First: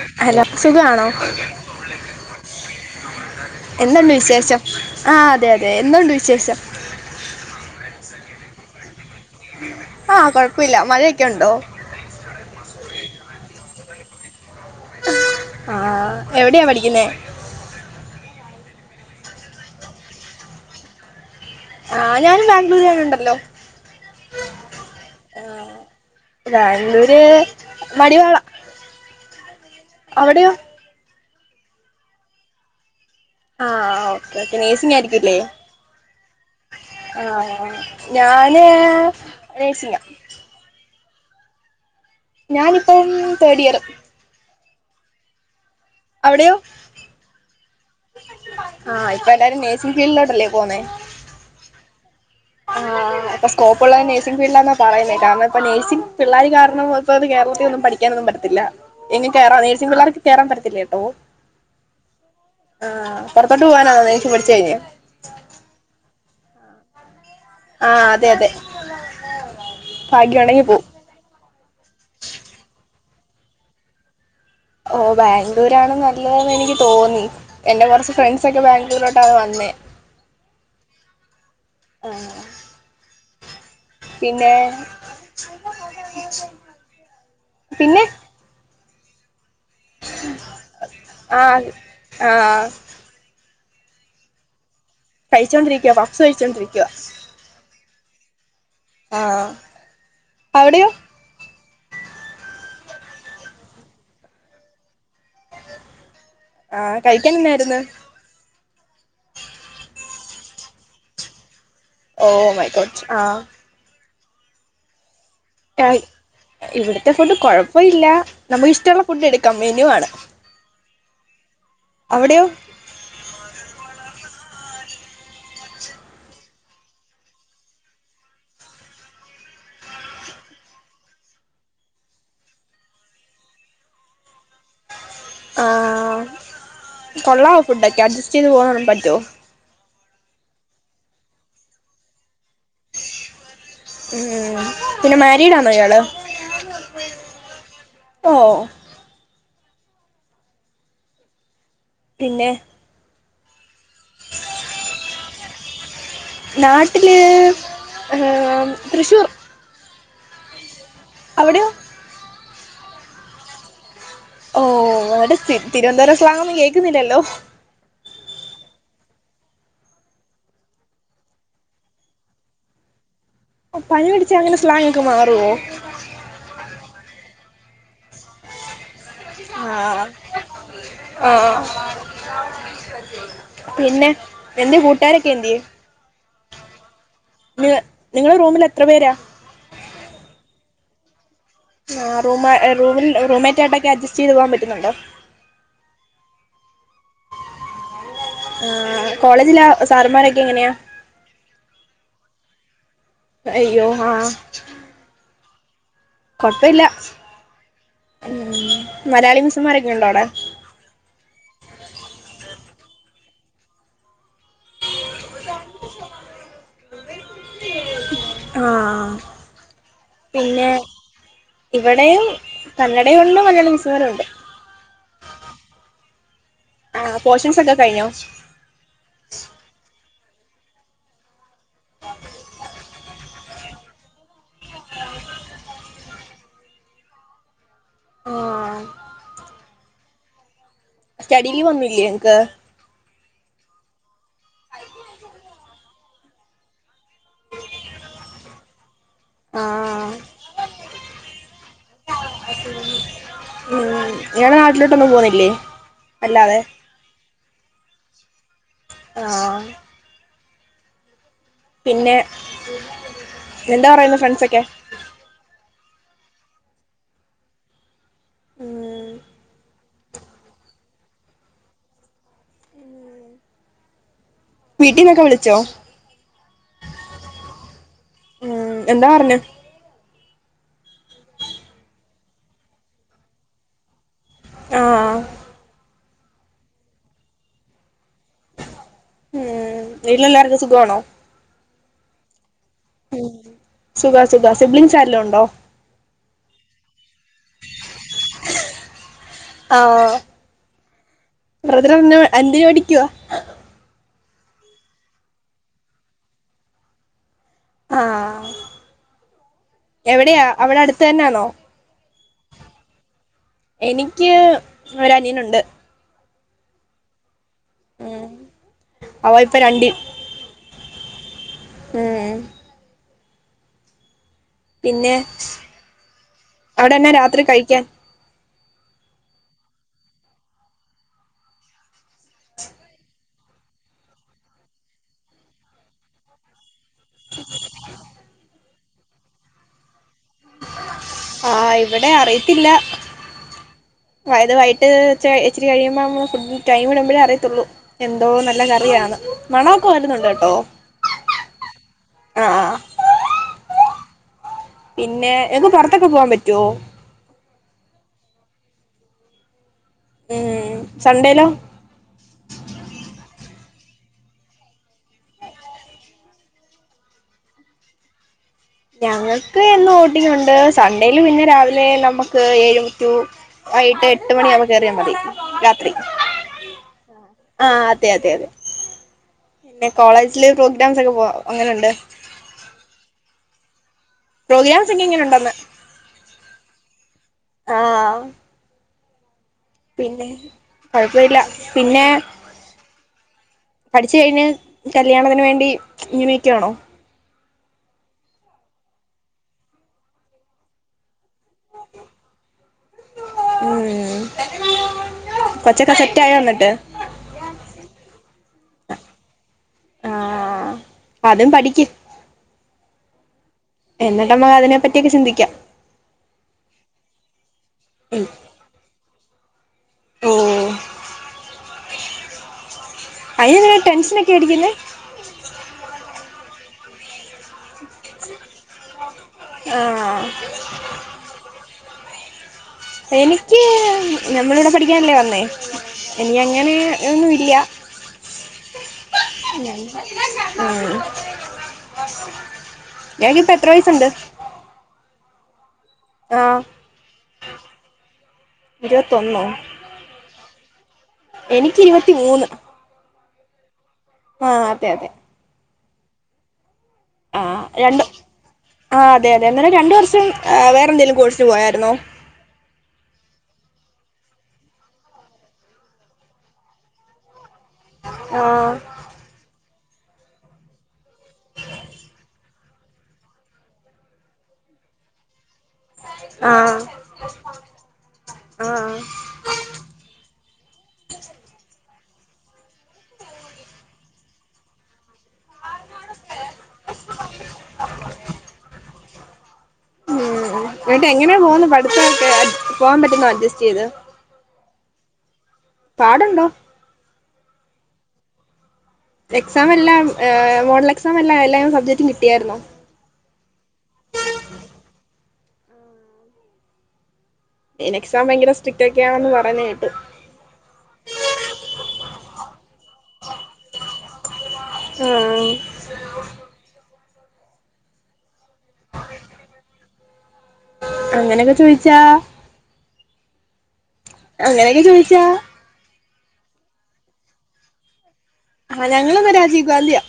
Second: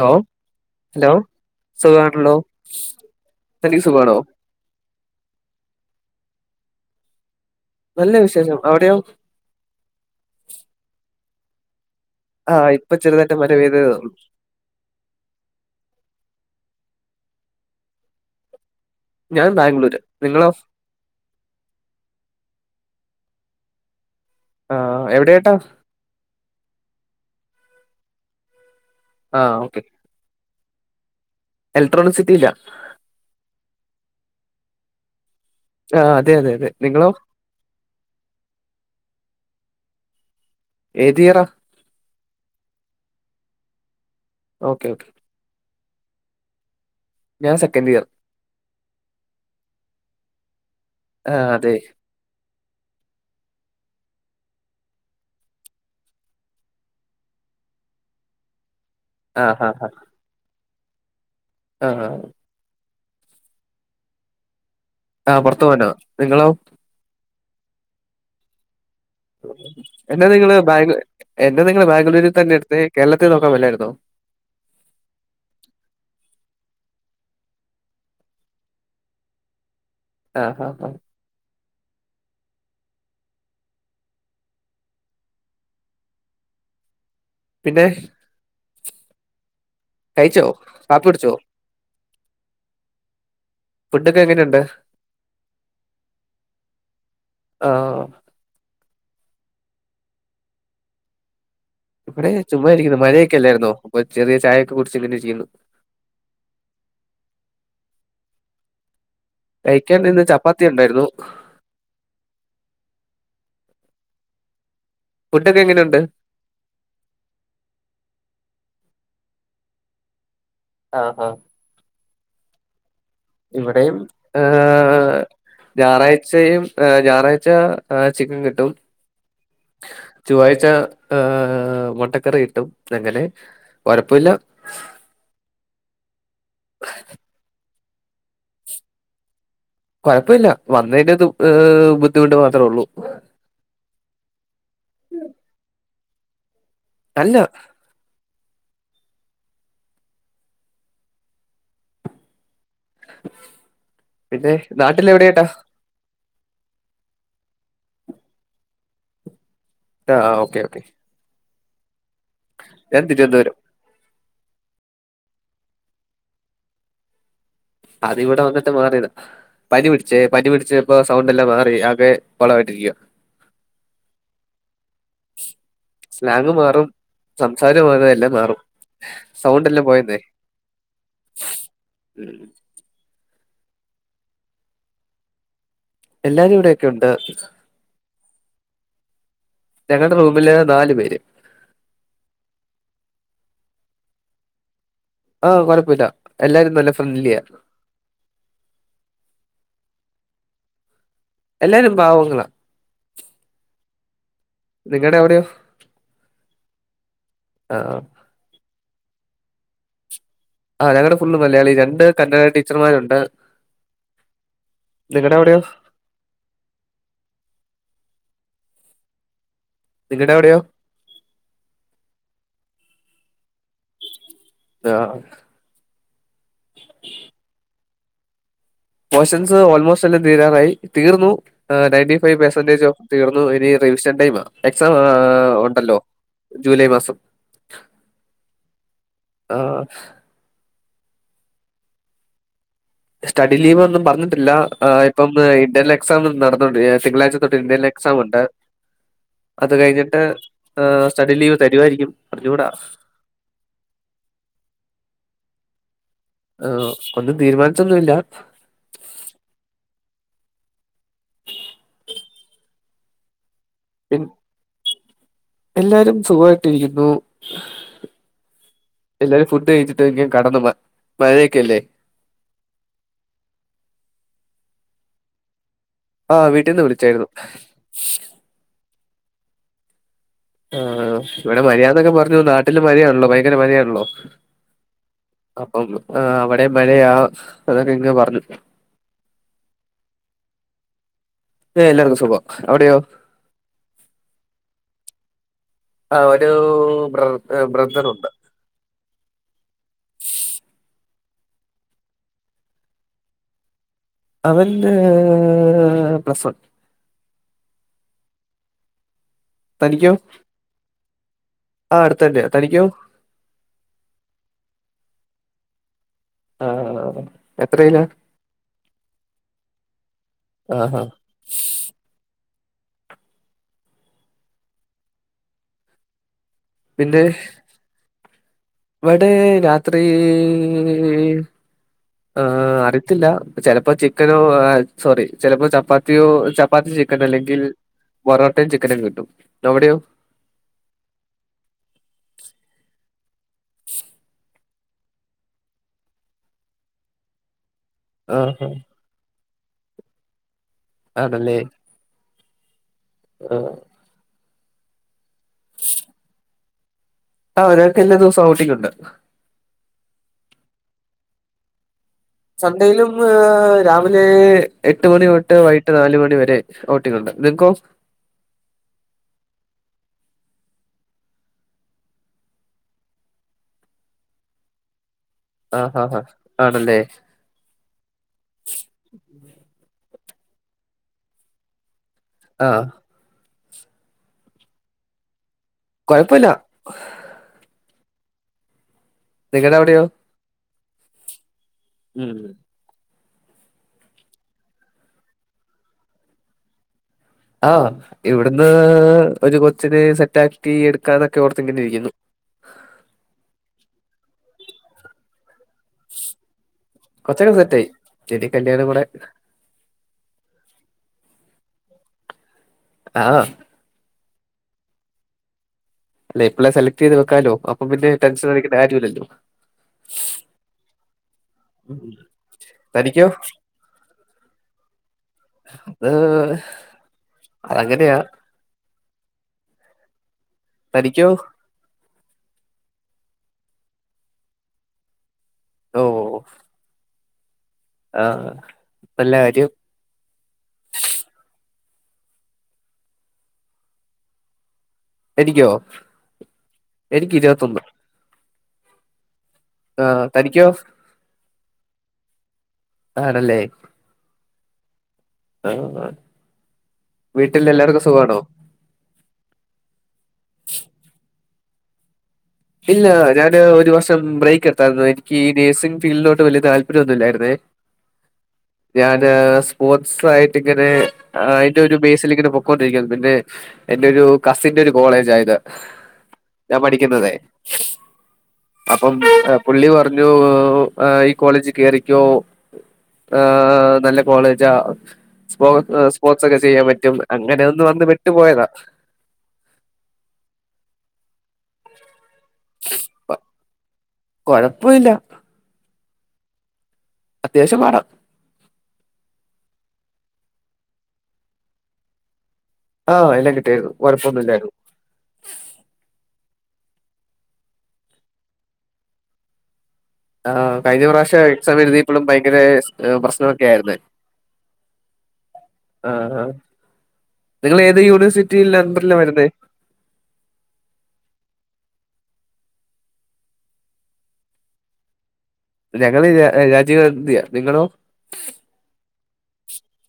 Hello എല്ലാവർക്കും സുഖാണോ hello സുഖാണല്ലോ തനിക്ക് എന്തൊ ണ്ട് സുഖാണോ വിശേഷം ആ അതെ അതെ എന്തോണ്ട്‌ വിശേഷം നല്ല വിശേഷം അവിടെയോ ക്കെയൊണ്ടോ ആ ഇപ്പം ചെറുതായിട്ട് മഴ പെയ്തതെ ഉള്ളൂ ആ എവിടെയാ പഠിക്കുന്നെ ഞാൻ ബാംഗ്ലൂര് നിങ്ങളോ ആ ഞാനും ബാംഗ്ലൂര് തന്നെ ഒ ണ്ടല്ലോ ആ ആ എവിടെയായിട്ടാ ബാംഗ്ലൂര് മടിവാളാ ആ ഓക്കേ എലക്ട്രോണി സിറ്റിയിലാ ആ ഓക്കെ ഇപ്പോ നഴ്സിംഗ് ആയിരിക്കുമെല്ലേ ആ അതെ അതെ അതെ നിങ്ങളോ ആ ആ ആ ഞാന് നേഴ്സിങ്ങാ ഏത് ഇയറാ ഞാനിപ്പം തേർഡ് ഇയറ് ഓക്കെ ഓക്കെ അവിടെയോ ഞാൻ സെക്കൻഡ് ഇയർ ആ ഇപ്പൊ എല്ലാരും നഴ്സിങ്ങിന് ഫീൽഡിലോട്ടല്ലേ പോന്നേ ആ അതെ ആ ആ ഇപ്പോൾ സ്കോപ്പ് ഉള്ളത് നഴ്സിംഗ് ഫീൽഡിലാന്നാ പറയുന്നെ കാരണം നഴ്സിംഗ് പിള്ളാര് കാരണം ഇപ്പോ ഒന്നും കേരളത്തില് ഒന്നും പഠിക്കാൻ ഒന്നും പറ്റത്തില്ല ഇനി ആ കേറാൻ ഹാ ഹാ നേഴ്സിംഗ് പിള്ളേർക്ക് കേറാൻ പറ്റത്തില്ലേ ഓ ആ ആ ആ ആ പൊറത്തോട്ട് പോകാനാണോ നേഴ്സിങ് പഠിച്ചുകഴിഞ്ഞ് ആ പൊറത്തു പോവാന നിങ്ങളോ ആ അതെ അതെ എന്നെ ഭാഗ്യം നിങ്ങള് ഉണ്ടെങ്കി പോവും ബാംഗിൾ എന്നെ നിങ്ങൾ ബാംഗ്ളൂർ തന്നെ ഇടണേ കേരളത്തിൽ നോക്കാൻ പറ്റില്ലായിരുന്നോ ഓ ബാഗ്ലൂരാണ് നല്ലതെന്നു എനിക്ക് തോന്നി എന്റെ കുറച്ചു ഫ്രണ്ട്‌സ് ഒക്കെ ബാംഗ്ലൂരിലോട്ട വന്നെ ആ ആ പിന്നെ പിന്നെ കഴിച്ചോ കാപ്പി കുടിച്ചോ ആ ഫുഡോക്കെ എങ്ങനെ ഉണ്ട് കഴിച്ചോണ്ടിരിക്കാ പപ്സ് കഴിച്ചോണ്ടിരിക്കാ ആ ആ അവിടെയോ ഇവിടെ ചുമ്മരിക്കുന്നു മഴയൊക്കെല്ലായിരുന്നോ ചെറിയ ചായയൊക്കെ കുടിച്ച് ഇങ്ങനിരിക്കുന്നു ആ കഴിക്കാനെന്തായിരുന്നു കഴിക്കാൻ ഇന്ന് ചപ്പാത്തി ഉണ്ടായിരുന്നു ഓ മൈ ഗോഡ് ആ ഫുഡൊക്കെ എങ്ങനെയുണ്ട് ആയ് ഇവിടത്തെ ഫുഡ്‌ കൊഴപ്പല്ല നമുക്കിഷ് ഇഷ്ട്ട ള്ള ഫുഡ്‌ എടുക്കാം മെനു ആണ് ആഹ് ആഹ് അവിടെയോ ഇവിടെയും ഏ ഞാറാഴ്ചയും എ ഞാറാഴ്ച ചിക്കൻ കിട്ടും ചൊവ്വാഴ്ച ഏ മൊട്ടക്കറി കിട്ടും അങ്ങനെ കൊഴപ്പല്ല ആ കൊള്ളാവോ ഫുഡൊക്കെ അഡ്ജസ്റ്റ് ചെയ്ത് പോകാൻ പറ്റോ കൊഴപ്പല്ല വന്നതിന്റെ ദു ഏ ബുധിമുട്ട് മാത്രേള്ളൂ ഉം പിന്നെ മാരീഡ് ആണോ ഇയ്യാള് അല്ല ഓ പിന്നെ പിന്നെ നാട്ടിലെവിടെയായിട്ടാ നാട്ടില് ഏ തൃശൂർ ആ ഓക്കെ അവിടെ യോ ഞാൻ തിരുവനന്തപുരം ഓ അവിടെ തിരുവനന്തപുരം സ്ലാങ് ഒന്നും കേൾക്കുന്നില്ലല്ലോ അതിവിടെ വന്നിട്ട് മാറിയതാ പനി പിടിച്ചേ പനി പിടിച്ചപ്പോ സൗണ്ട് എല്ലാം മാറി ആകെ കൊളമായിരിക്കുവാ പനി പിടിച്ചാൽ അങ്ങനെ സ്ല മാറുവോ സംസാരവും അത് തന്നെ മാറും സൗണ്ട് എല്ലാം ആഹ് പോയെന്നെ ആഹ് പിന്നെ നിന്റെ കൂട്ടുകാരൊക്കെ എന്ത്യേ എല്ലാരും ഇവിടെയെക്ക ഉണ്ട് നിങ്ങ നിങ്ങൾ റൂമിൽ എത്ര പേരാ ഞങ്ങളുടെ റൂമില് നാലു പേര് ആ റൂമ് റൂമിൽ റൂംമേറ്റ് ആയിട്ടൊക്കെ അഡ്ജസ്റ്റ് ചെയ്ത് പോകാൻ പറ്റുന്നുണ്ടോ ആ കൊഴപ്പിമില്ല എല്ലാരും നല്ല ഫ്രണ്ട്ലിയാ ആ കോളേജിലെ സാറമാരൊക്കെ എങ്ങനെയാ എല്ലാരും പാവങ്ങള യ്യോ ആ അവിടെയോ കുഴപ്പമില്ല ആഹ് മ്മ് മലയാളി മിസ്സുമാരെക്കെ ഉണ്ടോ അവിടെ ആ ഞങ്ങളുടെ ഫുള് മലയാളി രണ്ട് കന്നഡ ടീച്ചർമാരുണ്ട് നിങ്ങട അവിടെയോ ആ നിങ്ങടെ അവിടെയോ പിന്നെ ഇവിടെയും കന്നടയെ ഉള്ളു ല്ല മിസ്സുമാര് ഉണ്ട് ആഹ് ആ പോഷൻസ് ഒക്കെ കഴിഞ്ഞോ അ [inaudible] പോഷൻസ് ഓൽമോസ്റ്റ് എല്ലാം തീരാറായി തീർന്നു ആ ണയൻ്റിഫൈവ് പെർസൻറ്റേജ് തീർന്നു ഇനി റിവിഷൻ ടൈമാ എക്സാം ഉണ്ടല്ലോ ജൂലൈ മാസം ആ ആ് സ്റ്റഡി ലീവ് ഒന്നൂല്ലേ നിങ്ങക്ക് സ്റ്റഡി ലീവ് ഒന്നും പറഞ്ഞിട്ടില്ല ഇപ്പം ഇന്റേൽ എക്സാം നടന്നോണ്ട് തിങ്കളാഴ്ച തൊട്ട് ഇൻറ്റേണൽ എക്സാം ഉണ്ട് ആ അത് കഴിഞ്ഞിട്ട് ഹ് സ്റ്റഡി ലീവ് തരുമായിരിക്കും അറിഞ്ഞുകൂടാ ഉം ഇയാളെ നാട്ടിലോട്ടൊന്നും പോന്നില്ലേ അല്ലാതെ ആഹ് ഒന്നും തീരുമാനിച്ചൊന്നുല്ല ആ പിന്നെ എന്താ പി പറയുന്നു ഫ്രണ്ട്സൊക്കെ എല്ലാരും സുഖമായിട്ടിരിക്കുന്നു ഉം എല്ലാരും ഫുഡ് കഴിച്ചി ഫുഡ് കഴിക്കാൻ കടന്ന്മ മഴയെക്കെല്ലേ വീട്ടീന്നൊക്കെ വിളിച്ചോ ആഹ് വീട്ടിന്ന് വിളിച്ചായിരുന്നു ഉം എന്താ പറഞ്ഞു ആ ഇവിടെ മഴയാന്നൊക്കെ പറഞ്ഞു നാട്ടില് മഴയാണല്ലോ ഭയങ്കര മഴയാണല്ലോ അ ആ ആ അവിടെ മഴയാഅതൊക്കെ ഇങ്ങ് പറഞ്ഞു ഉം വീട്ടിലെല്ലാർക്കും സുഖവാണോ ഏ എല്ലർക്കും സുഗം ഉം സുഖ സുഖ സിബ്ലിങ്ങ്സ് ആരേലും ഉണ്ടോ ആ ഒരു ബ്രർ ബ്രദറുണ്ട് ബ്രദറെന്നു എന്തിനുപടിക്കുവ അവന്റ് പ്ലസ് വൺ ആഹ് തനിക്കോ എവിടെയാ അവിടെ അടുത്ത് തന്നാണോ ആ അടുത്ത് തന്നെയാ തനിക്കോ എനിക്ക് ഒരനിയനുണ്ട് ണ്ട് ആ എത്രയിലാ ഉം അവ ഇപ്പൊ രണ്ടിൽ ആഹാ ഉം പിന്നെ അവിടെന്നാ പിന്നെ രാത്രി കഴിക്കാൻ ഇവിടെ രാത്രി ആ അറിയത്തില്ല ചെലപ്പോ ചിക്കനോ സോറി ചിലപ്പോ ചപ്പാത്തിയോ ച പ്പാത്തി ചിക്കൻ അല്ലെങ്കിൽ ബറോട്ടേം ചി ക്കനും കിട്ടും ടവിടെയോ ആ ഇവിടെ അറിയത്തില്ല വയത് വായി ട്ട്ച്ചെ ഇച്ചിരി കഴിയുമ്പം ഫുഡ് ടൈംമ് ടുമ്പഴേ അറിയത്തുള്ളൂ എന്തോ നല്ല ആഹാ കറിയാണ് മണോക്ക വരുന്നുണ്ട്ഏട്ടോ ആദല്ലേ അ ആഹ് റൊ പിന്നെ എന്നും പൊറത്തൊക്കെ പോവാൻ പറ്റോ ആ ഒരാൾക്ക് എല്ലാ ദിവസവും ഔട്ടിങ്ങുണ്ട് ഉം സൺഡേലോ സൺ‌ഡേയിലും ഏ രാവിലെ എട്ട് മണി തൊട്ട് വൈകിട്ട് നാല് മണി വരെ ഔട്ടിങ്ങുണ്ട് നിങ്ങക്കോ ഞങ്ങൾക്ക് എന്നും ഔട്ടിങ്ങുണ്ട് സൺണ്ടേല് പിന്നെ രാവിലെ നമ്മുക്ക് ഏഴ് ടു ആ എട്ട് എട്ട് മണിയാകുമ്പോ കേറിയാ മതി രാത്രി ആഹാ ഹാ. ആണല്ലേ ആ അതെ അതെതെ പിന്നെ കോളേജ് [unintelligible] പ്രോഗ്രാംസ് അങ്ങ് പോ അങ്ങനുണ്ട് ആ പ്രോഗ്രാംസൊക്കെ എങ്ങനെ ഉണ്ടെന്ന് കുഴപ്പവില്ല ആ നിങ്ങടെ അവിടെയോ? കുഴപ്പവില്ല പിന്നെ ഉം പഠിച്ചു കഴിഞ്ഞ് കല്യാണത്തിന് വേണ്ടി ഇങ്ങനെ നിക്കുവാണോ? ആ ഇവിടുന്ന് ഒരു കൊച്ചിനെ സെറ്റാക്കി എടുക്കാനൊ ക്കെ ഓർത്ത് ഇങ്ങനിരിക്കുന്നു ഉം കൊച്ചൊക്കെ സെറ്റ് ആയോ എന്നിട്ട് കൊച്ചൊക്കെ സെറ്റായി ഇനി കല്യാണം കൂടെ അദ്യം പഠിക്ക് ആ എന്നിട്ട് നമ്മക്ക് അതിനെപ്പറ്റിയൊക്കെ ചിന്തിക്കാം അല്ല ഇപ്പളേ സെലക്ട് ചെയ്ത് വെക്കാലോ അപ്പം പിന്നെ ടെൻഷനടിക്കണ്ട കാര്യമില്ലല്ലോ ഓ തനിക്കോ? അയിനെന്തിനാ ടെൻഷനൊക്കെ അടിക്കുന്നേ അത് അങ്ങനെയാ ആ തനിക്കോ? എനിക്ക് നമ്മളിവിടെ പഠിക്കാനല്ലേ വന്നേ ഓഹ് എനിക്ക് അങ്ങനെ അങ്ങനൊന്നുമില്യാ ആഹ് നല്ല കാര്യം ഉം ഉം ഞാനിപ്പോ എത്ര വയസുണ്ട്? എനിക്കോ? ആഹ് എനിക്ക് ഇരിപത്തൊന്ന്‌ ഇരുപത്തൊന്നോ? എനിക്ക് ഇരുപത്തി മൂന്ന് ആണല്ലേ? ആ അതെ അതെ ആ ആ ആ രണ്ട് ആ അതെ അതെ അന്നേരം രണ്ട് വർഷം വേറെന്തേലും കോഴ്സ് എടുത്ത് പോയാരുന്നോ? ഇല്ല ഞാന് ഒരു വർഷം ബ്രേക്ക് എടുത്തായിരുന്നു എനിക്ക് ഈ നേഴ്സിംഗ് ഫീൽഡിലോട്ട് വല്ല്യ താല്പര്യം ഒന്നുമില്ലായിരുന്നേ ആഹ് ഞാന് സ് സ്പോർട്സ് ആയിട്ട് ഇങ്ങനെ അയ്ന്റെ ഒരു ബേസിൽ ഇങ്ങനെ പൊക്കൊണ്ടിരിക്കുവായിരുന്നു പിന്നെ എന്റെ ഒരു കസിന്റെ ഒരു കോളേജ് ആ ഇത് ഞാൻ ആഹ് പഠിക്കുന്നതേ ആഹ് അപ്പം പുള്ളി പറഞ്ഞു ഈ കോളേജ് കേറി ക്കോ നല്ല ഏ കോളേജാ സ്പോ സ്പോർട്സ് ഒക്കെ ചെയ്യാൻ പറ്റും അങ്ങനെയന്നുംപറഞ്ഞു വിട്ടുപോയതാ ഉംവീണ്ടും എങ്ങനെ പോകുന്നു പഠിത്തമൊക്കെ പോവാാൻ പറ്റുന്നോ അഡ്ജസ്റ്റ് ചെയ്ത് പ്പോല പാടുണ്ടോ അത്യാവശ്യം പാട എക്സാം എല്ലാം മോഡൽ എക്സാം എല്ലാം എല്ലാം സബ്ജക്ടും കിട്ടിയായിരുന്നോ ആഹ എല്ലാം കിട്ടിയരുന്നു കൊഴപ്പൊന്നും ഇല്ലായിരുന്നു ഇനിഎക്സാം ഭയങ്കര സ്ട്രിക്റ്റ് ഒക്കെയാണന്ന് പറഞ്ഞഞ് കേട്ട് ആ കഴിഞ്ഞ പ്രാവശ്യം എക്സാം എഴുതിയപ്പോഴും ഭയങ്കര പ്രശ്നമൊക്കെ ആയിുന്ന ആഹ് ആഹ ആഹ നിങ്ങൾ ഏത് യൂണിവേഴ്സിറ്റി അങ്ങനെ ചോദിച്ച അങ്ങനെ ക്കെ ചോദിച്ച ഞങ്ങള് രാജീവേട്ടന്റയാ നിങ്ങളോ ആ ഞങ്ങളും ത രാജീവ് ഗാന്ധി യാ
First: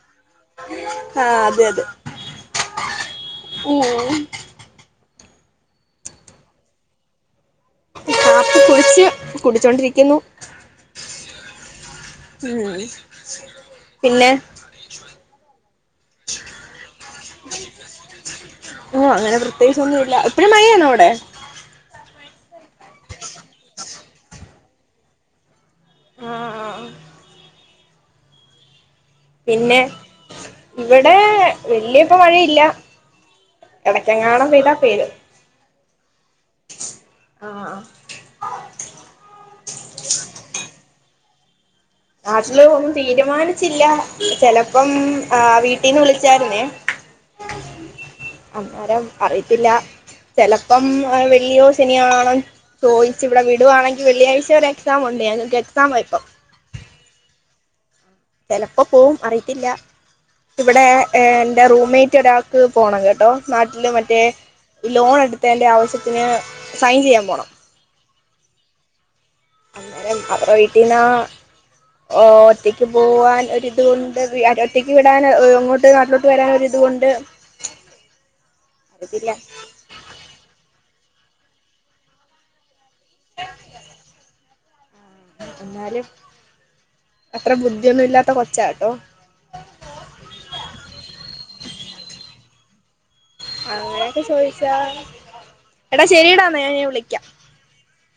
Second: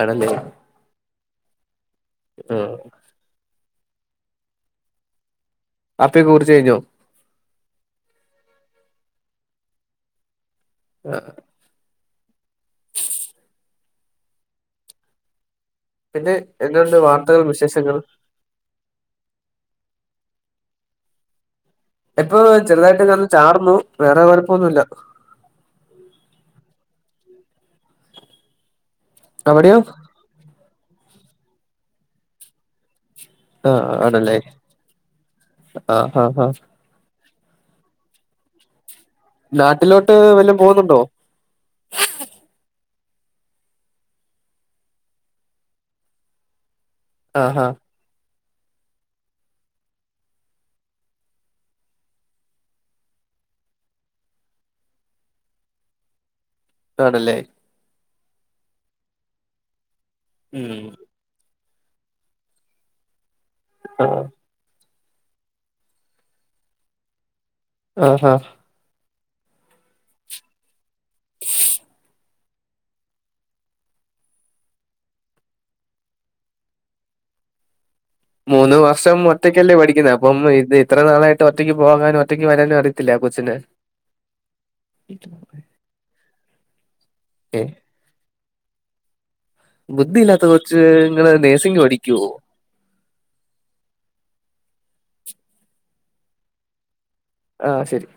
ആണല്ലേ ആ അതെ അതെ ആ ഉം ഉം കാപ്പിയൊക്കെ കുടിച്ചു കഴിഞ്ഞോ കാപ്പി കുടിച്ച് കുടിച്ചു കൊണ്ടിരിക്കുന്നു ആഹ് ഉം പിന്നെ പിന്നെ എന്തുണ്ട് വാർത്തകൾ വിശേഷങ്ങൾ ആ അങ്ങനെ പ്രത്യേകിച്ച് ഒന്നുമില്ല ല്ല ഇപ്പോഴും മഴയാണോ അവിടെ ഇപ്പോ ചെറുതായിട്ടൊന്നു ചാറുന്നു വേറെ കുഴപ്പമൊന്നുമില്ല ആ ആ പിന്നെ അവിടെയോ ഇവിടെ വല്യപ്പ മഴയില്ല ഇടയ്ക്ക് എങ്ങാനും പെയ്ത പെയ്തു ആഹാഹാ ആ ആ നാട്ടിലോട്ട് വല്ല പോകുന്നുണ്ടോ നാട്ടിലെ ഒന്നും തീരുമാനിച്ചില്ല ചിലപ്പം ആവീട്ടീന്ന് വിളിച്ചായിരുന്നു ആ ഹാ അന്നേരം അറിയത്തില്ല ചെലപ്പോ വെള്ളിയോ ശനിയോ ആണ് ചോദിച്ച് ഇവിടെ വിടുകയാണെങ്കിൽ വെള്ളിയാഴ്ച വരെ എക്സാം ഉണ്ട് ഞങ്ങക്ക്എക്സാമ ഇപ്പം ആണല്ലേ ചിലപ്പോ പോകും അറിയത്തില്ല ഉം ഇവടെ ഏ എൻ ന്റെ റൂംമേറ്റ് ഒരാൾക്ക് പോണം കേട്ടോ സ്മാട്ടില് മറ്റേ ആഹ് ലോൺ എട്ത്തേന്റെ ആവശ്യത്തിന് സൈൻ ചെയ്യാൻ പോണം ആ ആ അവരെ വീട്ടിന്നാ ഓ ഒറ്റക്ക് പോവാൻ ഒരിതുണ്ട്. വി ഒറ്റയ്ക്ക് വിടാൻ ഇങ്ങോട്ട് നാട്ടിലോട്ട് വരാൻ ഒരിതും ണ്ട്. മൂന്ന് വർഷം ഒറ്റയ്ക്കല്ലേ പഠിക്കുന്നേ അപ്പം ഇത് ഇത്ര നാളായി ഒറ്റയ്ക്ക് പോകാനും ഒറ്റയ്ക്ക് വരാനും അറി യത്തില്ലേ ആ കൊച്ചിന്? എന്നാലും [inaudible] അത്ര ഏഹ് ബുദ്ധ്യന്നും ഇല്ലാത്ത കൊ ച്ചാട്ടോ. ബുദ്ധിയില്ലാത്ത കൊച്ച് നിങ്ങള് നേഴ്സിംഗ് പഠിക്കുവോ അങ്ങനെയൊക്കെ ചോയ്ച്ചാ എടാ ശരിടാന്നാ ഞാൻ ഇനി വിളിക്കാം. ആ ശരി.